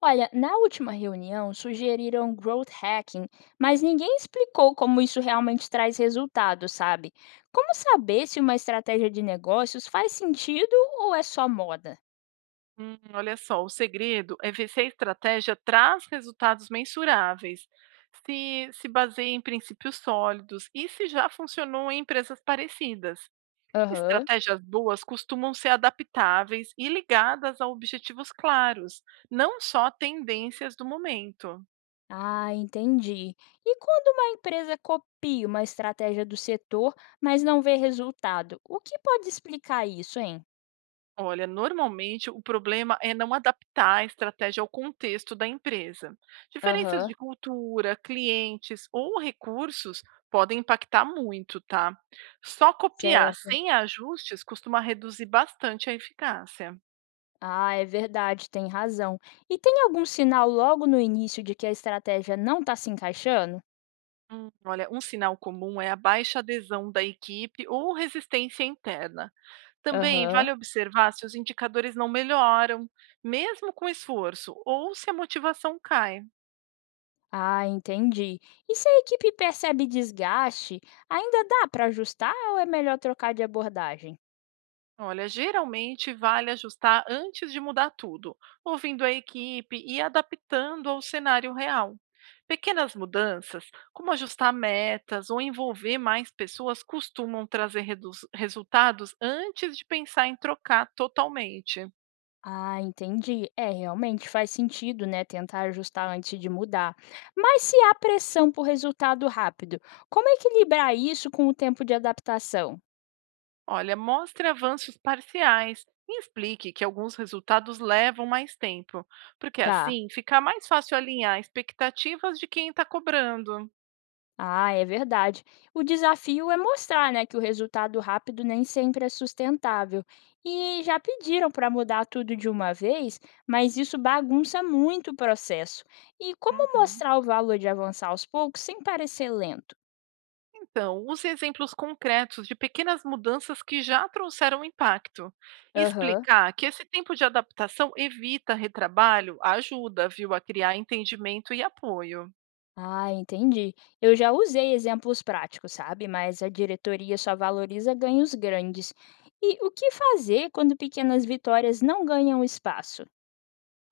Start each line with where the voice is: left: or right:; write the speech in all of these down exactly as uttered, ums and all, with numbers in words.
left: Olha, na última reunião sugeriram growth hacking, mas ninguém explicou como isso realmente traz resultado, sabe? Como saber se uma estratégia de negócios faz sentido ou é só moda?
right: Hum, olha só, o segredo é ver se a estratégia traz resultados mensuráveis, se se baseia em princípios sólidos e se já funcionou em empresas parecidas.
left: Aham.
right: Estratégias boas costumam ser adaptáveis e ligadas a objetivos claros, não só tendências do momento.
left: Ah, entendi. E quando uma empresa copia uma estratégia do setor, mas não vê resultado, o que pode explicar isso, hein?
right: Olha, normalmente o problema é não adaptar a estratégia ao contexto da empresa. Diferenças de
left: Aham,
right: cultura, clientes ou recursos podem impactar muito, tá? Só copiar
left: certo.
right: sem ajustes costuma reduzir bastante a eficácia.
left: Ah, é verdade, tem razão. E tem algum sinal logo no início de que a estratégia não está se encaixando?
right: Hum, Olha, um sinal comum é a baixa adesão da equipe ou resistência interna. Também vale
left: Aham.
right: observar se os indicadores não melhoram, mesmo com esforço, ou se a motivação cai.
left: Ah, entendi. E se a equipe percebe desgaste, ainda dá para ajustar ou é melhor trocar de abordagem?
right: Olha, geralmente vale ajustar antes de mudar tudo, ouvindo a equipe e adaptando ao cenário real. Pequenas mudanças, como ajustar metas ou envolver mais pessoas, costumam trazer redus- resultados antes de pensar em trocar totalmente.
left: Ah, entendi. É, realmente faz sentido, né? Tentar ajustar antes de mudar. Mas se há pressão por resultado rápido, como equilibrar isso com o tempo de adaptação?
right: Olha, mostre avanços parciais e explique que alguns resultados levam mais tempo, porque
left: Tá.
right: assim fica mais fácil alinhar expectativas de quem está cobrando.
left: Ah, é verdade. O desafio é mostrar, né, que o resultado rápido nem sempre é sustentável. E já pediram para mudar tudo de uma vez, mas isso bagunça muito o processo. E como
right: Uhum.
left: mostrar o valor de avançar aos poucos sem parecer lento?
right: Então, use exemplos concretos de pequenas mudanças que já trouxeram impacto. E
left: Aham.
right: explicar que esse tempo de adaptação evita retrabalho ajuda, viu, a criar entendimento e apoio.
left: Ah, entendi. Eu já usei exemplos práticos, sabe? Mas a diretoria só valoriza ganhos grandes. E o que fazer quando pequenas vitórias não ganham espaço?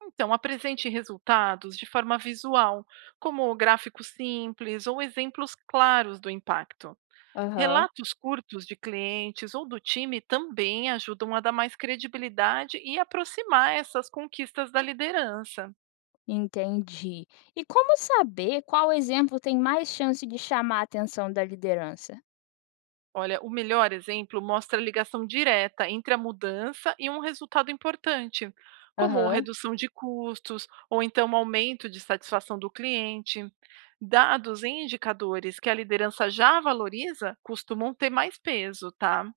right: Então, apresente resultados de forma visual, como gráficos simples ou exemplos claros do impacto.
left: Aham.
right: Relatos curtos de clientes ou do time também ajudam a dar mais credibilidade e aproximar essas conquistas da liderança.
left: Entendi. E como saber qual exemplo tem mais chance de chamar a atenção da liderança?
right: Olha, o melhor exemplo mostra a ligação direta entre a mudança e um resultado importante, como
left: Aham.
right: redução de custos ou então um aumento de satisfação do cliente. Dados e indicadores que a liderança já valoriza costumam ter mais peso, tá?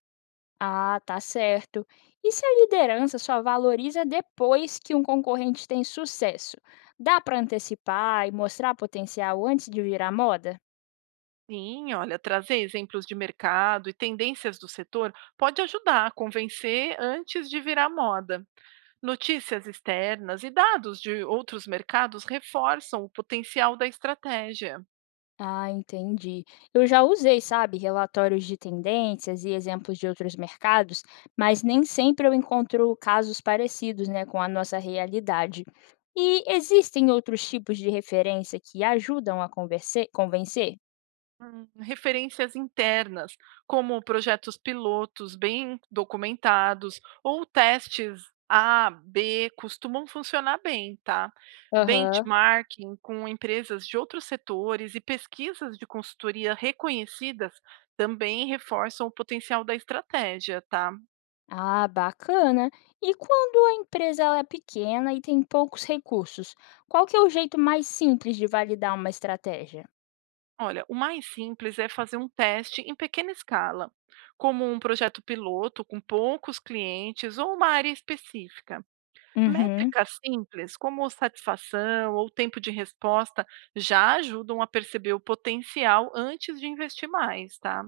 left: Ah, tá certo. E se a liderança só valoriza depois que um concorrente tem sucesso? Dá para antecipar e mostrar potencial antes de virar moda?
right: Sim, olha, trazer exemplos de mercado e tendências do setor pode ajudar a convencer antes de virar moda. Notícias externas e dados de outros mercados reforçam o potencial da estratégia.
left: Ah, entendi. Eu já usei, sabe, relatórios de tendências e exemplos de outros mercados, mas nem sempre eu encontro casos parecidos, né, com a nossa realidade. E existem outros tipos de referência que ajudam a converse- convencer?
right: Hum, referências internas, como projetos pilotos bem documentados ou testes A B, costumam funcionar bem, tá?
left: Aham.
right: Benchmarking com empresas de outros setores e pesquisas de consultoria reconhecidas também reforçam o potencial da estratégia, tá?
left: Ah, bacana. E quando a empresa ela é pequena e tem poucos recursos, qual que é o jeito mais simples de validar uma estratégia?
right: Olha, o mais simples é fazer um teste em pequena escala, como um projeto piloto com poucos clientes ou uma área específica.
left: Uhum.
right: Métricas simples, como satisfação ou tempo de resposta, já ajudam a perceber o potencial antes de investir mais, tá?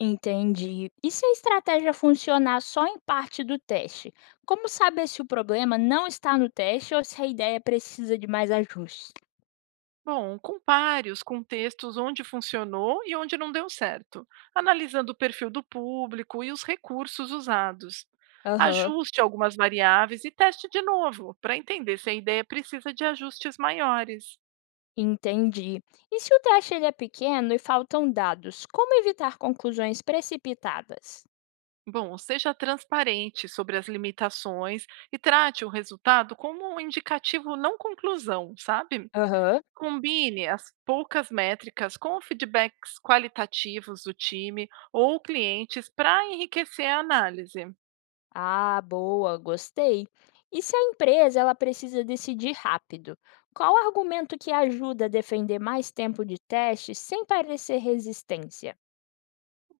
left: Entendi. E se a estratégia funcionar só em parte do teste? Como saber se o problema não está no teste ou se a ideia precisa de mais ajustes?
right: Bom, compare os contextos onde funcionou e onde não deu certo, analisando o perfil do público e os recursos usados.
left: Aham.
right: Ajuste algumas variáveis e teste de novo, para entender se a ideia precisa de ajustes maiores.
left: Entendi. E se o teste ele é pequeno e faltam dados, como evitar conclusões precipitadas?
right: Bom, seja transparente sobre as limitações e trate o resultado como um indicativo não conclusão, sabe?
left: Aham.
right: Combine as poucas métricas com feedbacks qualitativos do time ou clientes para enriquecer a análise.
left: Ah, boa, gostei. E se a empresa ela precisa decidir rápido? Qual argumento que ajuda a defender mais tempo de teste sem parecer resistência?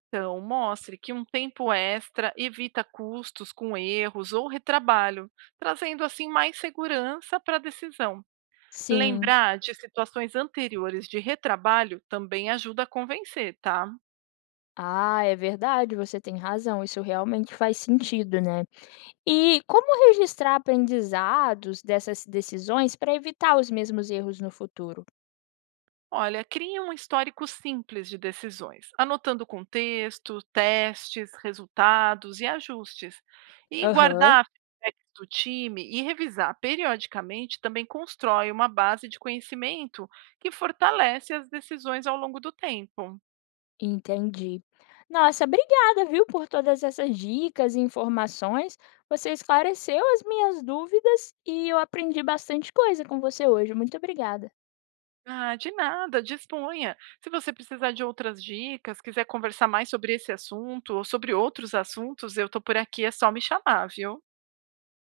right: Então, mostre que um tempo extra evita custos com erros ou retrabalho, trazendo assim mais segurança para a decisão.
left: Sim.
right: Lembrar de situações anteriores de retrabalho também ajuda a convencer, tá?
left: Ah, é verdade, você tem razão, isso realmente faz sentido, né? E como registrar aprendizados dessas decisões para evitar os mesmos erros no futuro?
right: Olha, crie um histórico simples de decisões, anotando contexto, testes, resultados e ajustes. E
left: Aham.
right: guardar feedbacks do time e revisar periodicamente também constrói uma base de conhecimento que fortalece as decisões ao longo do tempo.
left: Entendi. Nossa, obrigada, viu, por todas essas dicas e informações. Você esclareceu as minhas dúvidas e eu aprendi bastante coisa com você hoje. Muito obrigada.
right: Ah, de nada, disponha. Se você precisar de outras dicas, quiser conversar mais sobre esse assunto ou sobre outros assuntos, eu estou por aqui, é só me chamar, viu?